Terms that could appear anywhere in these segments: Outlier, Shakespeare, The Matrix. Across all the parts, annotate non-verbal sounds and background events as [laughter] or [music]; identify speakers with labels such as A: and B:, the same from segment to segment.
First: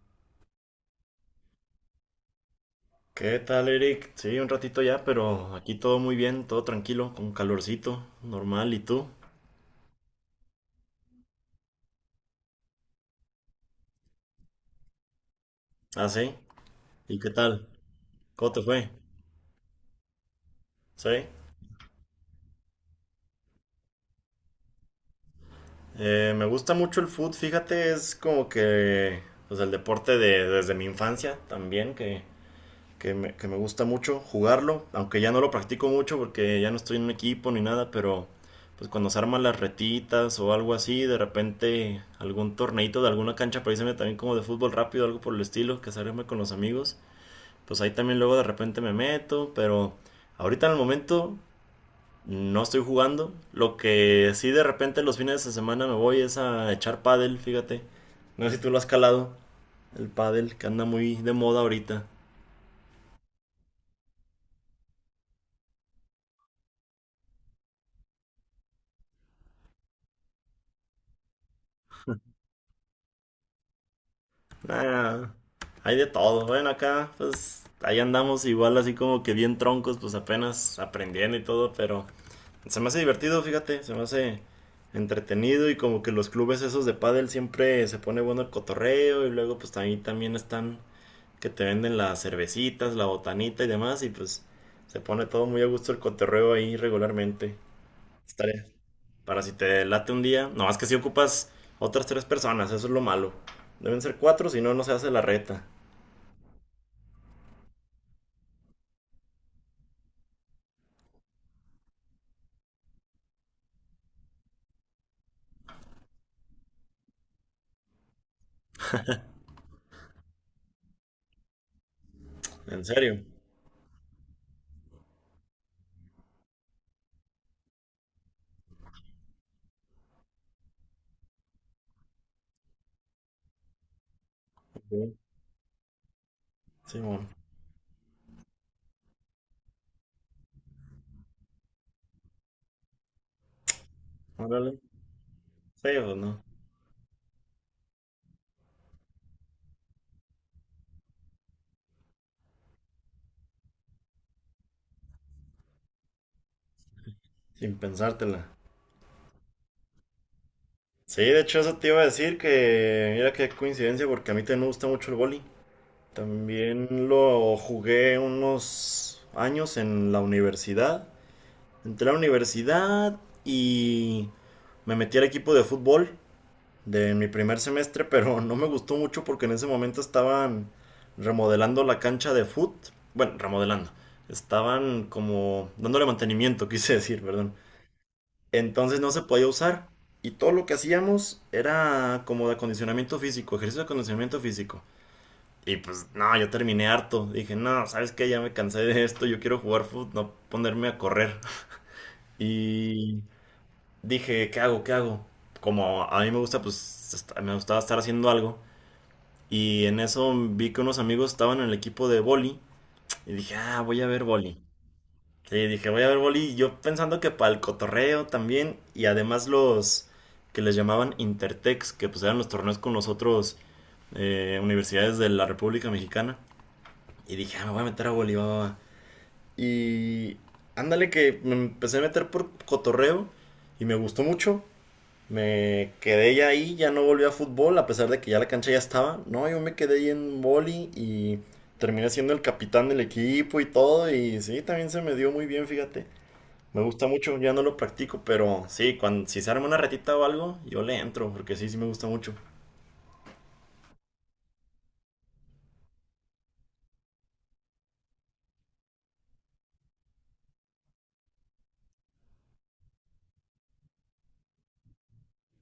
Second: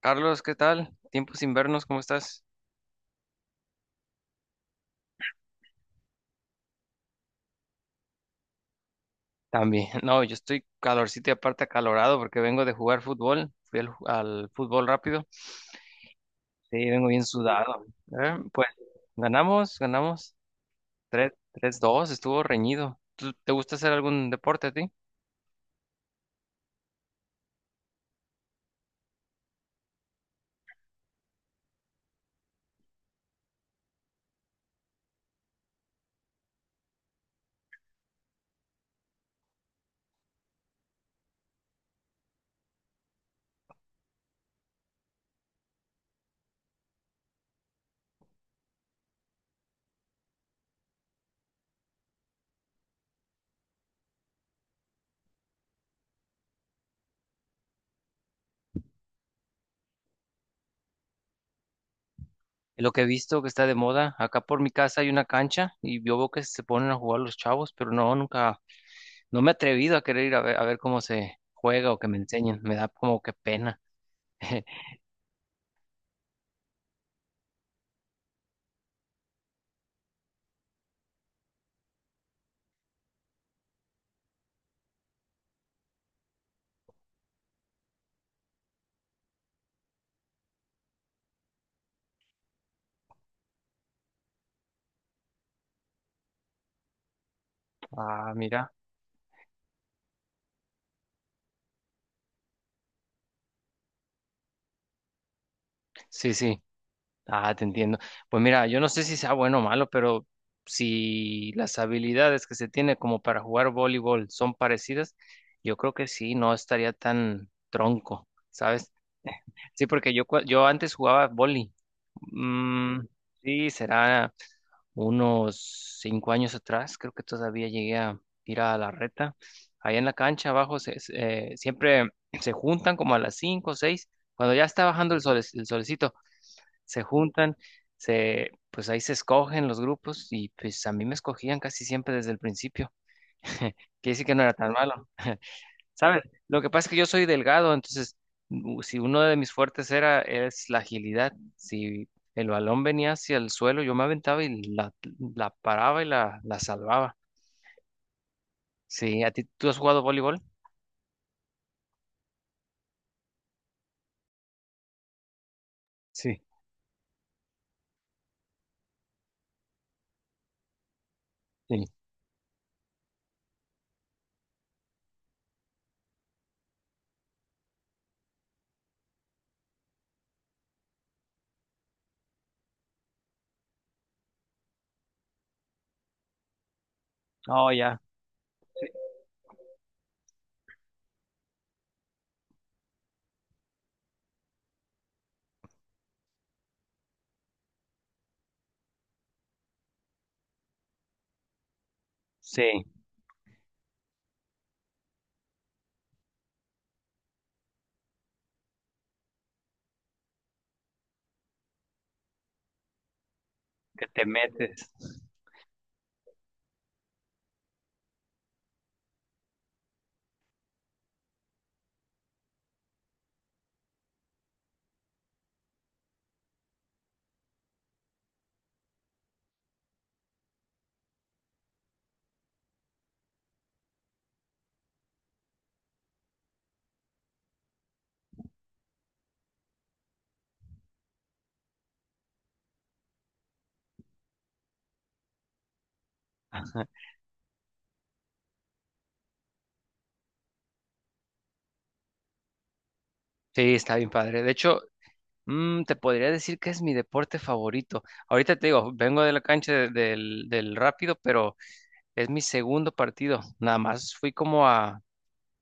A: Carlos, ¿qué tal? Tiempo sin vernos, ¿cómo estás?
B: ¿Qué tal, Eric? Sí, un ratito ya, pero aquí todo muy bien, todo tranquilo, con calorcito, normal. ¿Y tú?
A: También, [laughs] no, yo estoy calorcito y aparte acalorado porque vengo de jugar fútbol, fui al fútbol rápido,
B: Ah, sí.
A: sí, vengo
B: ¿Y
A: bien
B: qué tal?
A: sudado. Eh,
B: ¿Cómo te
A: Pues
B: fue?
A: ganamos
B: Sí.
A: tres, dos. Estuvo reñido. ¿Te gusta hacer algún deporte a ti?
B: Me gusta mucho el fútbol, fíjate, es como que, pues el deporte de, desde mi infancia también, que me gusta mucho jugarlo, aunque ya no lo practico mucho porque ya no estoy en un equipo ni nada, pero pues cuando se arman las retitas o algo así, de repente algún torneito de alguna cancha, pareceme también como de fútbol rápido, algo por el estilo, que se arme con los amigos, pues ahí también luego de repente me meto, pero ahorita en el momento no estoy jugando, lo que sí de repente los fines de semana me voy es a echar pádel, fíjate, no sé si tú lo has calado, el pádel que anda muy de moda ahorita.
A: Lo que he visto que está de moda, acá por mi casa hay una cancha y yo veo que se ponen a jugar los chavos, pero no, nunca, no me he atrevido a querer ir a ver cómo se juega o que me enseñen, me da como que pena. [laughs]
B: Ah, hay de todo. Bueno, acá, pues, ahí andamos igual así como que bien troncos, pues apenas aprendiendo y todo, pero se me hace divertido, fíjate, se me hace entretenido y como que los clubes esos de pádel siempre se pone bueno el cotorreo y luego pues ahí también están que te venden las cervecitas, la botanita y demás y pues se pone todo muy a gusto el cotorreo ahí regularmente.
A: Ah,
B: Estaré
A: mira,
B: para si te late un día, no más que si ocupas otras tres personas, eso es lo malo. Deben ser cuatro, si no, no se hace la reta.
A: sí, sí. Ah, te entiendo. Pues mira, yo no sé si sea bueno o malo, pero si las habilidades que se tiene como para jugar voleibol son parecidas, yo creo que sí, no estaría tan tronco, ¿sabes? Sí, porque yo antes jugaba vóley.
B: ¿En
A: Mm,
B: serio?
A: sí, será unos 5 años atrás, creo que todavía llegué a ir a la reta. Allá en la cancha abajo, siempre se juntan como a las cinco o seis, cuando ya está bajando
B: Ok.
A: el sol, el solecito
B: Sí,
A: se
B: bueno.
A: juntan, pues ahí se escogen los grupos y pues a mí me escogían casi siempre desde el principio. [laughs] Quiere decir que no era tan
B: Órale.
A: malo. [laughs]
B: Sí, o
A: ¿Sabes?
B: no.
A: Lo que pasa es que yo soy delgado, entonces, si uno de mis fuertes era es la agilidad, si el balón venía hacia el suelo, yo me aventaba y la paraba y la salvaba.
B: Sin pensártela.
A: Sí, ¿a ti tú has jugado voleibol?
B: Sí, de hecho eso te iba a decir que mira qué coincidencia porque a mí también me gusta mucho el vóley.
A: Sí,
B: También lo jugué unos años en la universidad.
A: sí.
B: Entré a la universidad y me metí al equipo de fútbol de mi primer semestre, pero no me gustó mucho porque en ese momento estaban remodelando la cancha de fútbol. Bueno, remodelando. Estaban como dándole mantenimiento, [laughs] quise decir, perdón.
A: Oh, ya.
B: Entonces no se podía usar. Y todo lo que hacíamos era como de acondicionamiento físico, ejercicio de acondicionamiento físico. Y pues no, yo terminé harto. Dije, no, ¿sabes qué? Ya me cansé de esto, yo quiero jugar fútbol, no ponerme a correr. [laughs]
A: Sí,
B: Y dije, ¿qué hago? ¿Qué hago? Como a mí me gusta, pues me gustaba estar haciendo algo. Y en eso vi que unos amigos estaban en el equipo de boli. Y dije, ah, voy a
A: que te
B: ver boli.
A: metes.
B: Sí, dije, voy a ver boli. Y yo pensando que para el cotorreo también. Y además los que les llamaban Intertex, que pues eran los torneos con los otros universidades de la República Mexicana. Y dije, ah, me voy a meter a boli, va, va, va. Y ándale que me empecé a meter por cotorreo. Y me gustó mucho. Me quedé ya ahí, ya no volví a fútbol, a pesar de que ya la cancha ya estaba. No, yo me quedé ahí en boli y terminé siendo el capitán del equipo y todo. Y sí, también se me dio muy bien, fíjate. Me gusta mucho, ya no lo practico, pero sí, cuando, si se arma una retita o algo, yo le entro, porque sí, sí me gusta mucho.
A: Sí, está bien padre. De hecho, te podría decir que es mi deporte favorito. Ahorita te digo, vengo de la cancha del Rápido, pero es mi segundo partido. Nada más fui como a,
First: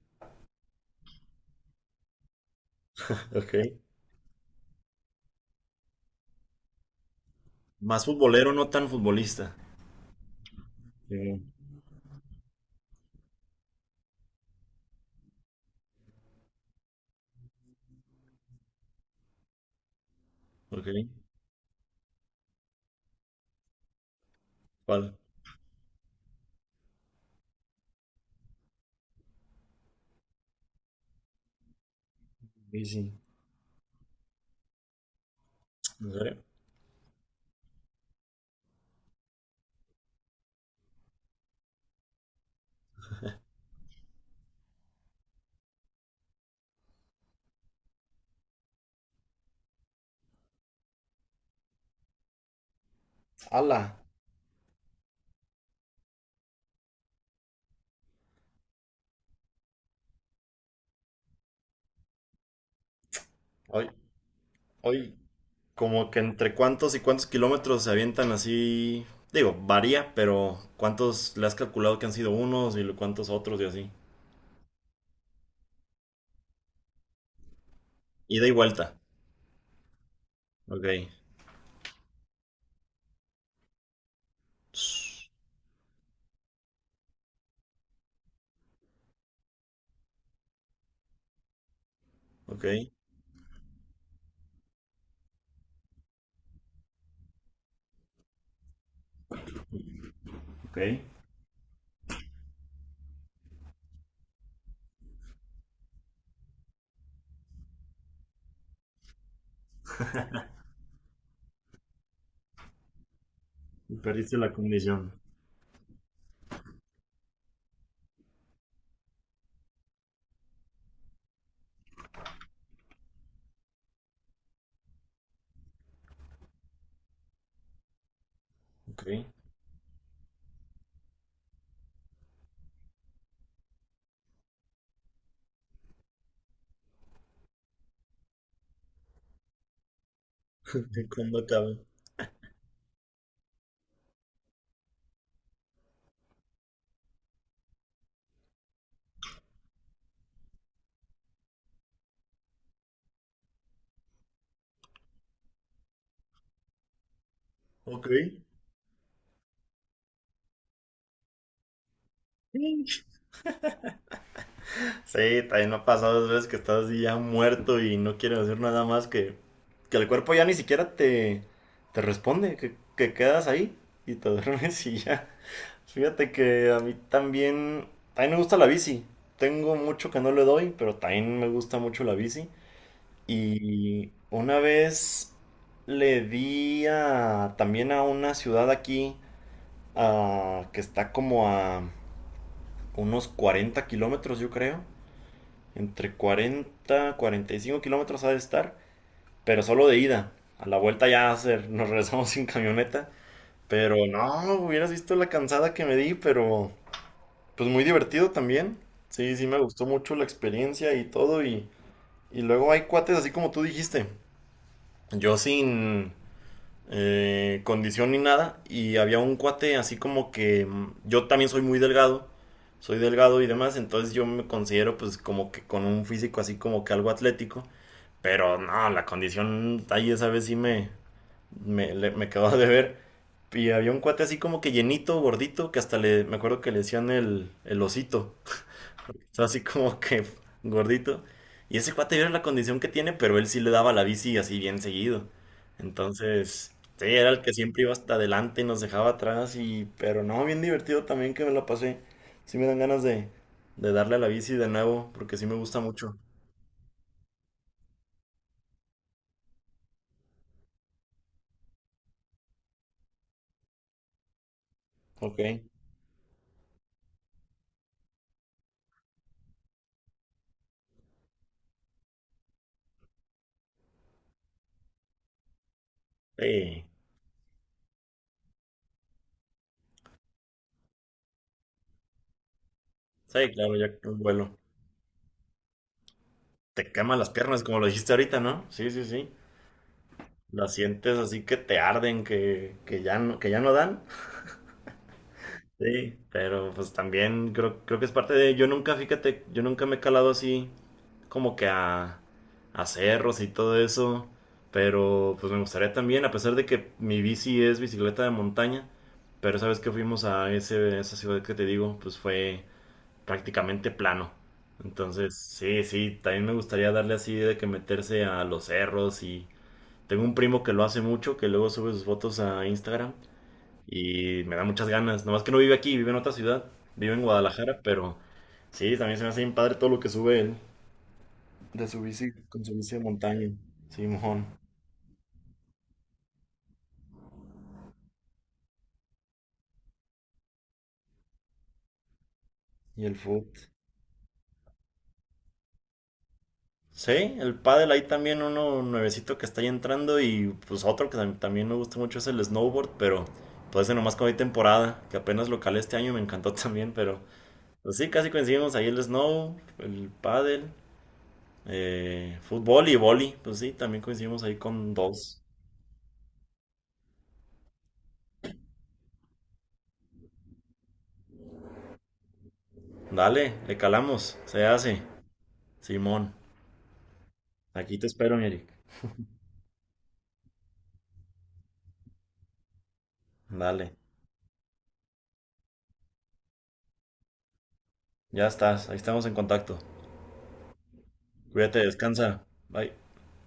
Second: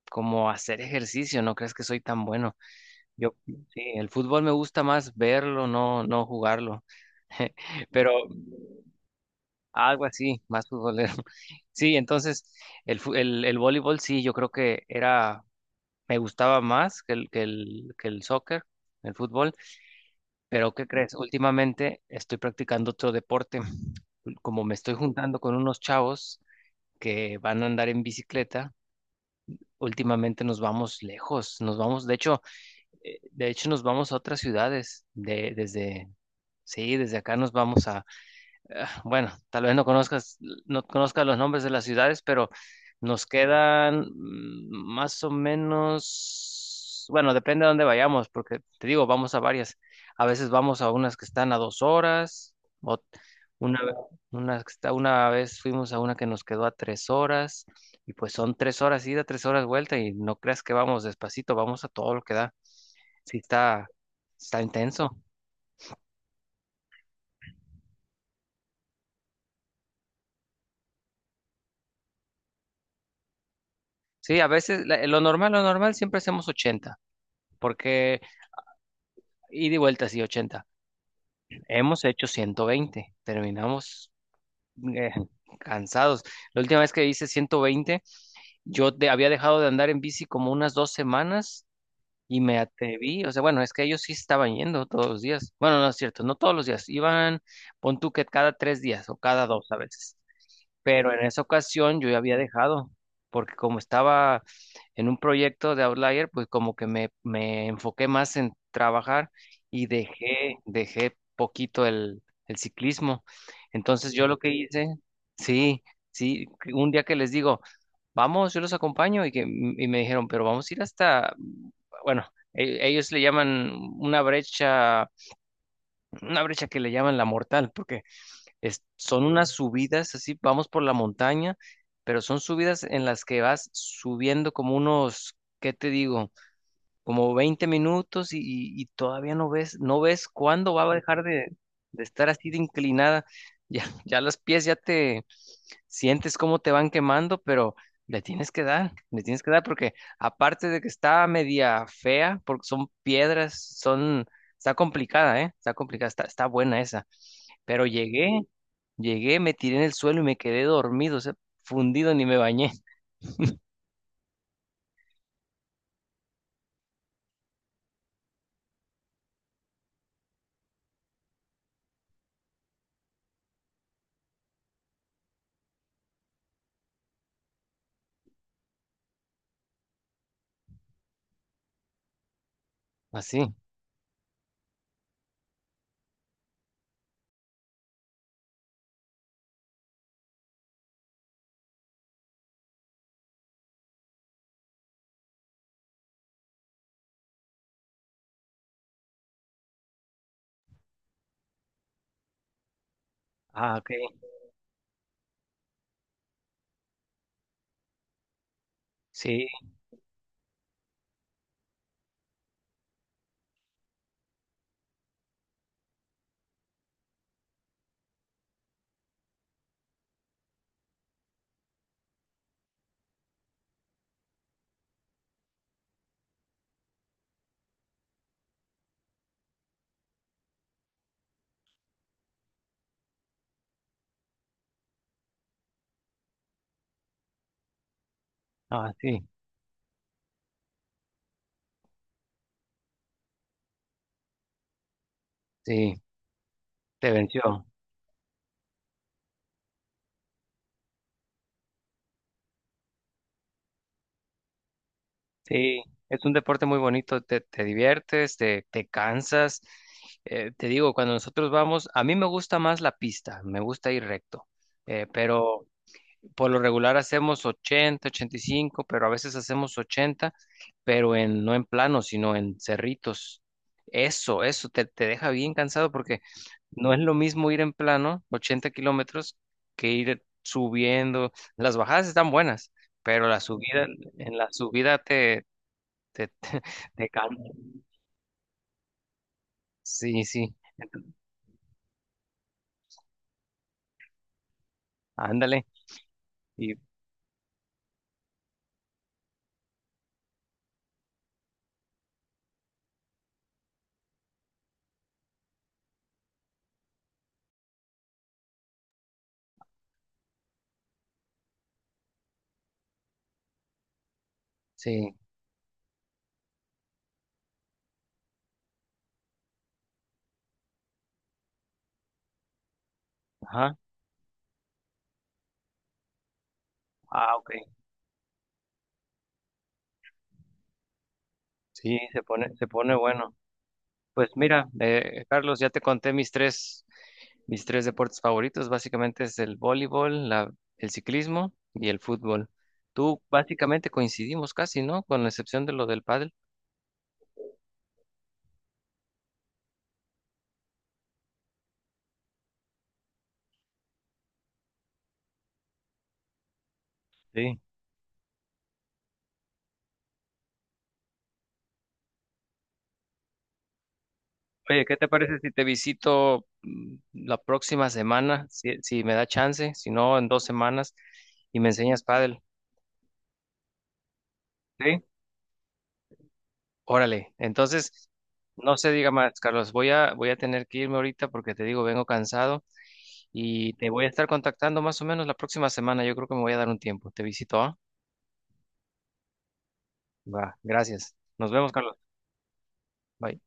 A: como a hacer ejercicio. ¿No crees que soy tan bueno? Yo,
B: Ok.
A: sí, el fútbol me gusta más verlo, no, no jugarlo. [laughs]
B: Más
A: Pero
B: futbolero, no tan futbolista.
A: algo así, más futbolero. [laughs]
B: Sí.
A: Sí, entonces el voleibol, sí, yo creo que era, me gustaba más que el soccer, el fútbol. Pero, ¿qué
B: Ok.
A: crees? Últimamente estoy practicando otro deporte. Como me estoy
B: ¿Cuál?
A: juntando con unos chavos que van a andar en bicicleta, últimamente nos vamos lejos. Nos vamos, de hecho,
B: Sí, sí.
A: eh, de hecho nos vamos a otras ciudades. De, desde,
B: ¿En serio?
A: sí, desde acá nos vamos a, ah, bueno, tal vez no conozcas los nombres de las ciudades, pero nos quedan, más o menos, bueno, depende de dónde vayamos, porque te digo, vamos a varias. A veces vamos a unas que están a 2 horas, o
B: ¡Hala!
A: una, ve- una vez fuimos a una que nos quedó a 3 horas, y pues son 3 horas ida, 3 horas vuelta, y no creas que vamos despacito, vamos a todo lo que da. Sí, está,
B: Hoy,
A: está
B: hoy,
A: intenso.
B: como que entre cuántos y cuántos kilómetros se avientan así. Digo, varía, pero ¿cuántos le has calculado que han sido unos y lo- cuántos otros y así?
A: Sí, a veces lo normal siempre hacemos 80, porque...
B: Ida y vuelta.
A: Y de vuelta, sí, 80.
B: Ok.
A: Hemos hecho 120. Terminamos, eh,
B: Sh.
A: cansados. La última vez que hice 120, yo había dejado de andar en bici como unas 2 semanas y me
B: Ok.
A: atreví. O sea, bueno, es que ellos sí estaban yendo todos los días. Bueno, no es cierto, no todos los días. Iban, pon tú que cada 3 días o cada dos a veces.
B: Ok.
A: Pero en esa ocasión yo ya había dejado, porque como estaba en un proyecto de Outlier, pues como que me enfoqué más en trabajar y dejé poquito el ciclismo.
B: Y
A: Entonces, yo lo
B: perdiste
A: que
B: la
A: hice,
B: condición.
A: sí, sí, que un día que les digo, vamos, yo los acompaño, y me dijeron, pero vamos a ir hasta, bueno, ellos le llaman una brecha, una brecha, que le llaman la mortal, porque
B: Ok.
A: son unas subidas así, vamos por la montaña, pero son subidas en las que vas subiendo como unos, ¿qué te digo? Como 20 minutos, y todavía no ves cuándo va a
B: [laughs]
A: dejar
B: ¿Cuándo
A: de,
B: acaba?
A: de estar así de inclinada. [laughs] Ya, ya los pies, ya te sientes cómo te van quemando, pero le tienes que dar, le tienes que dar, porque aparte de que está media fea, porque son piedras, está complicada, ¿eh? Está complicada, está buena esa. Pero
B: Ok.
A: llegué, me tiré en el suelo y me quedé dormido, o sea, fundido, ni me bañé. [laughs]
B: [laughs] Sí, también me ha pasado dos veces que estás así ya muerto y no quieres hacer nada más que el cuerpo ya ni siquiera te, te responde, que quedas ahí y te [laughs] duermes y ya. Fíjate que a mí también me gusta la bici. Tengo mucho que no le doy, pero también me gusta mucho la bici.
A: Así.
B: Y una vez le di a, también a una ciudad aquí, ah, que está como a unos 40 kilómetros, yo creo. Entre 40, 45 kilómetros ha de estar, pero solo de ida. A la vuelta ya hacer, nos regresamos [laughs] sin camioneta.
A: Ah, ok.
B: Pero no, hubieras visto la cansada que me di, pero... Pues muy divertido también. Sí, sí,
A: Sí,
B: me gustó mucho la experiencia y todo. Y luego hay cuates, así como tú dijiste. Yo sin condición ni nada. Y había un cuate así como que yo también soy muy delgado. Soy delgado y demás. Entonces yo me considero pues como que con un físico así como que algo atlético. Pero no, la condición ahí esa vez sí me quedó de ver. Y había un cuate así como que llenito, gordito, que hasta le, me acuerdo que le decían el osito.
A: ah, sí,
B: Sea, así como que gordito. Y ese cuate yo era la condición que tiene, pero él sí le daba la bici así bien seguido.
A: sí,
B: Entonces, sí,
A: te
B: era el que
A: venció.
B: siempre iba hasta adelante y nos dejaba atrás. Y, pero no, bien divertido también que me la pasé. Sí me dan ganas de darle a la bici de nuevo, porque sí me gusta
A: Sí,
B: mucho.
A: es un deporte muy bonito, te diviertes, te cansas. Te digo, cuando nosotros vamos, a mí me gusta más la pista, me gusta ir recto,
B: Ok.
A: pero por lo regular hacemos 80, 85, pero a veces hacemos 80, pero no en plano, sino en cerritos. Eso te deja bien cansado, porque
B: Sí,
A: no es lo mismo ir en plano, 80 kilómetros, que ir subiendo. Las bajadas están buenas, pero la
B: sí, claro,
A: subida,
B: ya que
A: en la
B: vuelo.
A: subida te, te, [laughs]
B: Te
A: te
B: queman las
A: cansa.
B: piernas, como lo dijiste ahorita, ¿no? Sí, sí, sí.
A: Sí, sí,
B: Las sientes así que te arden, que ya no dan.
A: ándale.
B: Sí, pero
A: Y
B: pues también creo que es parte de... Yo nunca, fíjate, yo nunca me he calado así como que a cerros y todo eso, pero pues me gustaría también, a pesar de que mi bici es bicicleta de montaña, pero sabes que fuimos a esa ciudad que te digo, pues fue prácticamente plano.
A: sí,
B: Entonces, sí, sí, también me gustaría darle así de que meterse a los cerros y tengo un primo que lo hace mucho, que luego sube sus fotos a Instagram
A: ajá.
B: y me da muchas ganas. Nomás que no vive aquí, vive en otra ciudad. Vive en
A: Ah, ok.
B: Guadalajara, pero sí, también se me hace bien padre todo lo que sube él. De
A: Sí,
B: su
A: se
B: bici,
A: pone,
B: con
A: se
B: su
A: pone
B: bici de
A: bueno.
B: montaña.
A: Pues
B: Simón.
A: mira, Carlos, ya te conté mis tres deportes favoritos. Básicamente es el voleibol, el ciclismo y el fútbol.
B: Y el
A: Tú
B: foot.
A: básicamente coincidimos casi, ¿no? Con la excepción de lo del pádel.
B: Sí, el pádel ahí también uno nuevecito que está ahí entrando y pues otro que también me gusta mucho es el snowboard, pero pues ese nomás como hay temporada, que apenas lo calé este año me encantó [laughs] también, pero
A: Sí.
B: pues sí, casi coincidimos ahí el snow, el pádel, fútbol y vóley, pues sí, también coincidimos ahí
A: Oye,
B: con
A: ¿qué te
B: dos.
A: parece si te visito, la próxima semana? Si me da chance, si no, en 2 semanas, y me enseñas pádel.
B: Dale, le calamos, se hace.
A: ¿Sí?
B: Simón,
A: Órale.
B: aquí te
A: Entonces,
B: espero, Eric.
A: no se diga más, Carlos. Voy a tener que irme ahorita porque te digo, vengo cansado y te
B: Dale,
A: voy a estar contactando más o menos la próxima semana. Yo creo que me voy a dar un tiempo. Te visito, ¿ah?
B: ya estás, ahí estamos en contacto.
A: Va, gracias. Nos vemos,
B: Cuídate,
A: Carlos.
B: descansa. Bye.
A: Bye.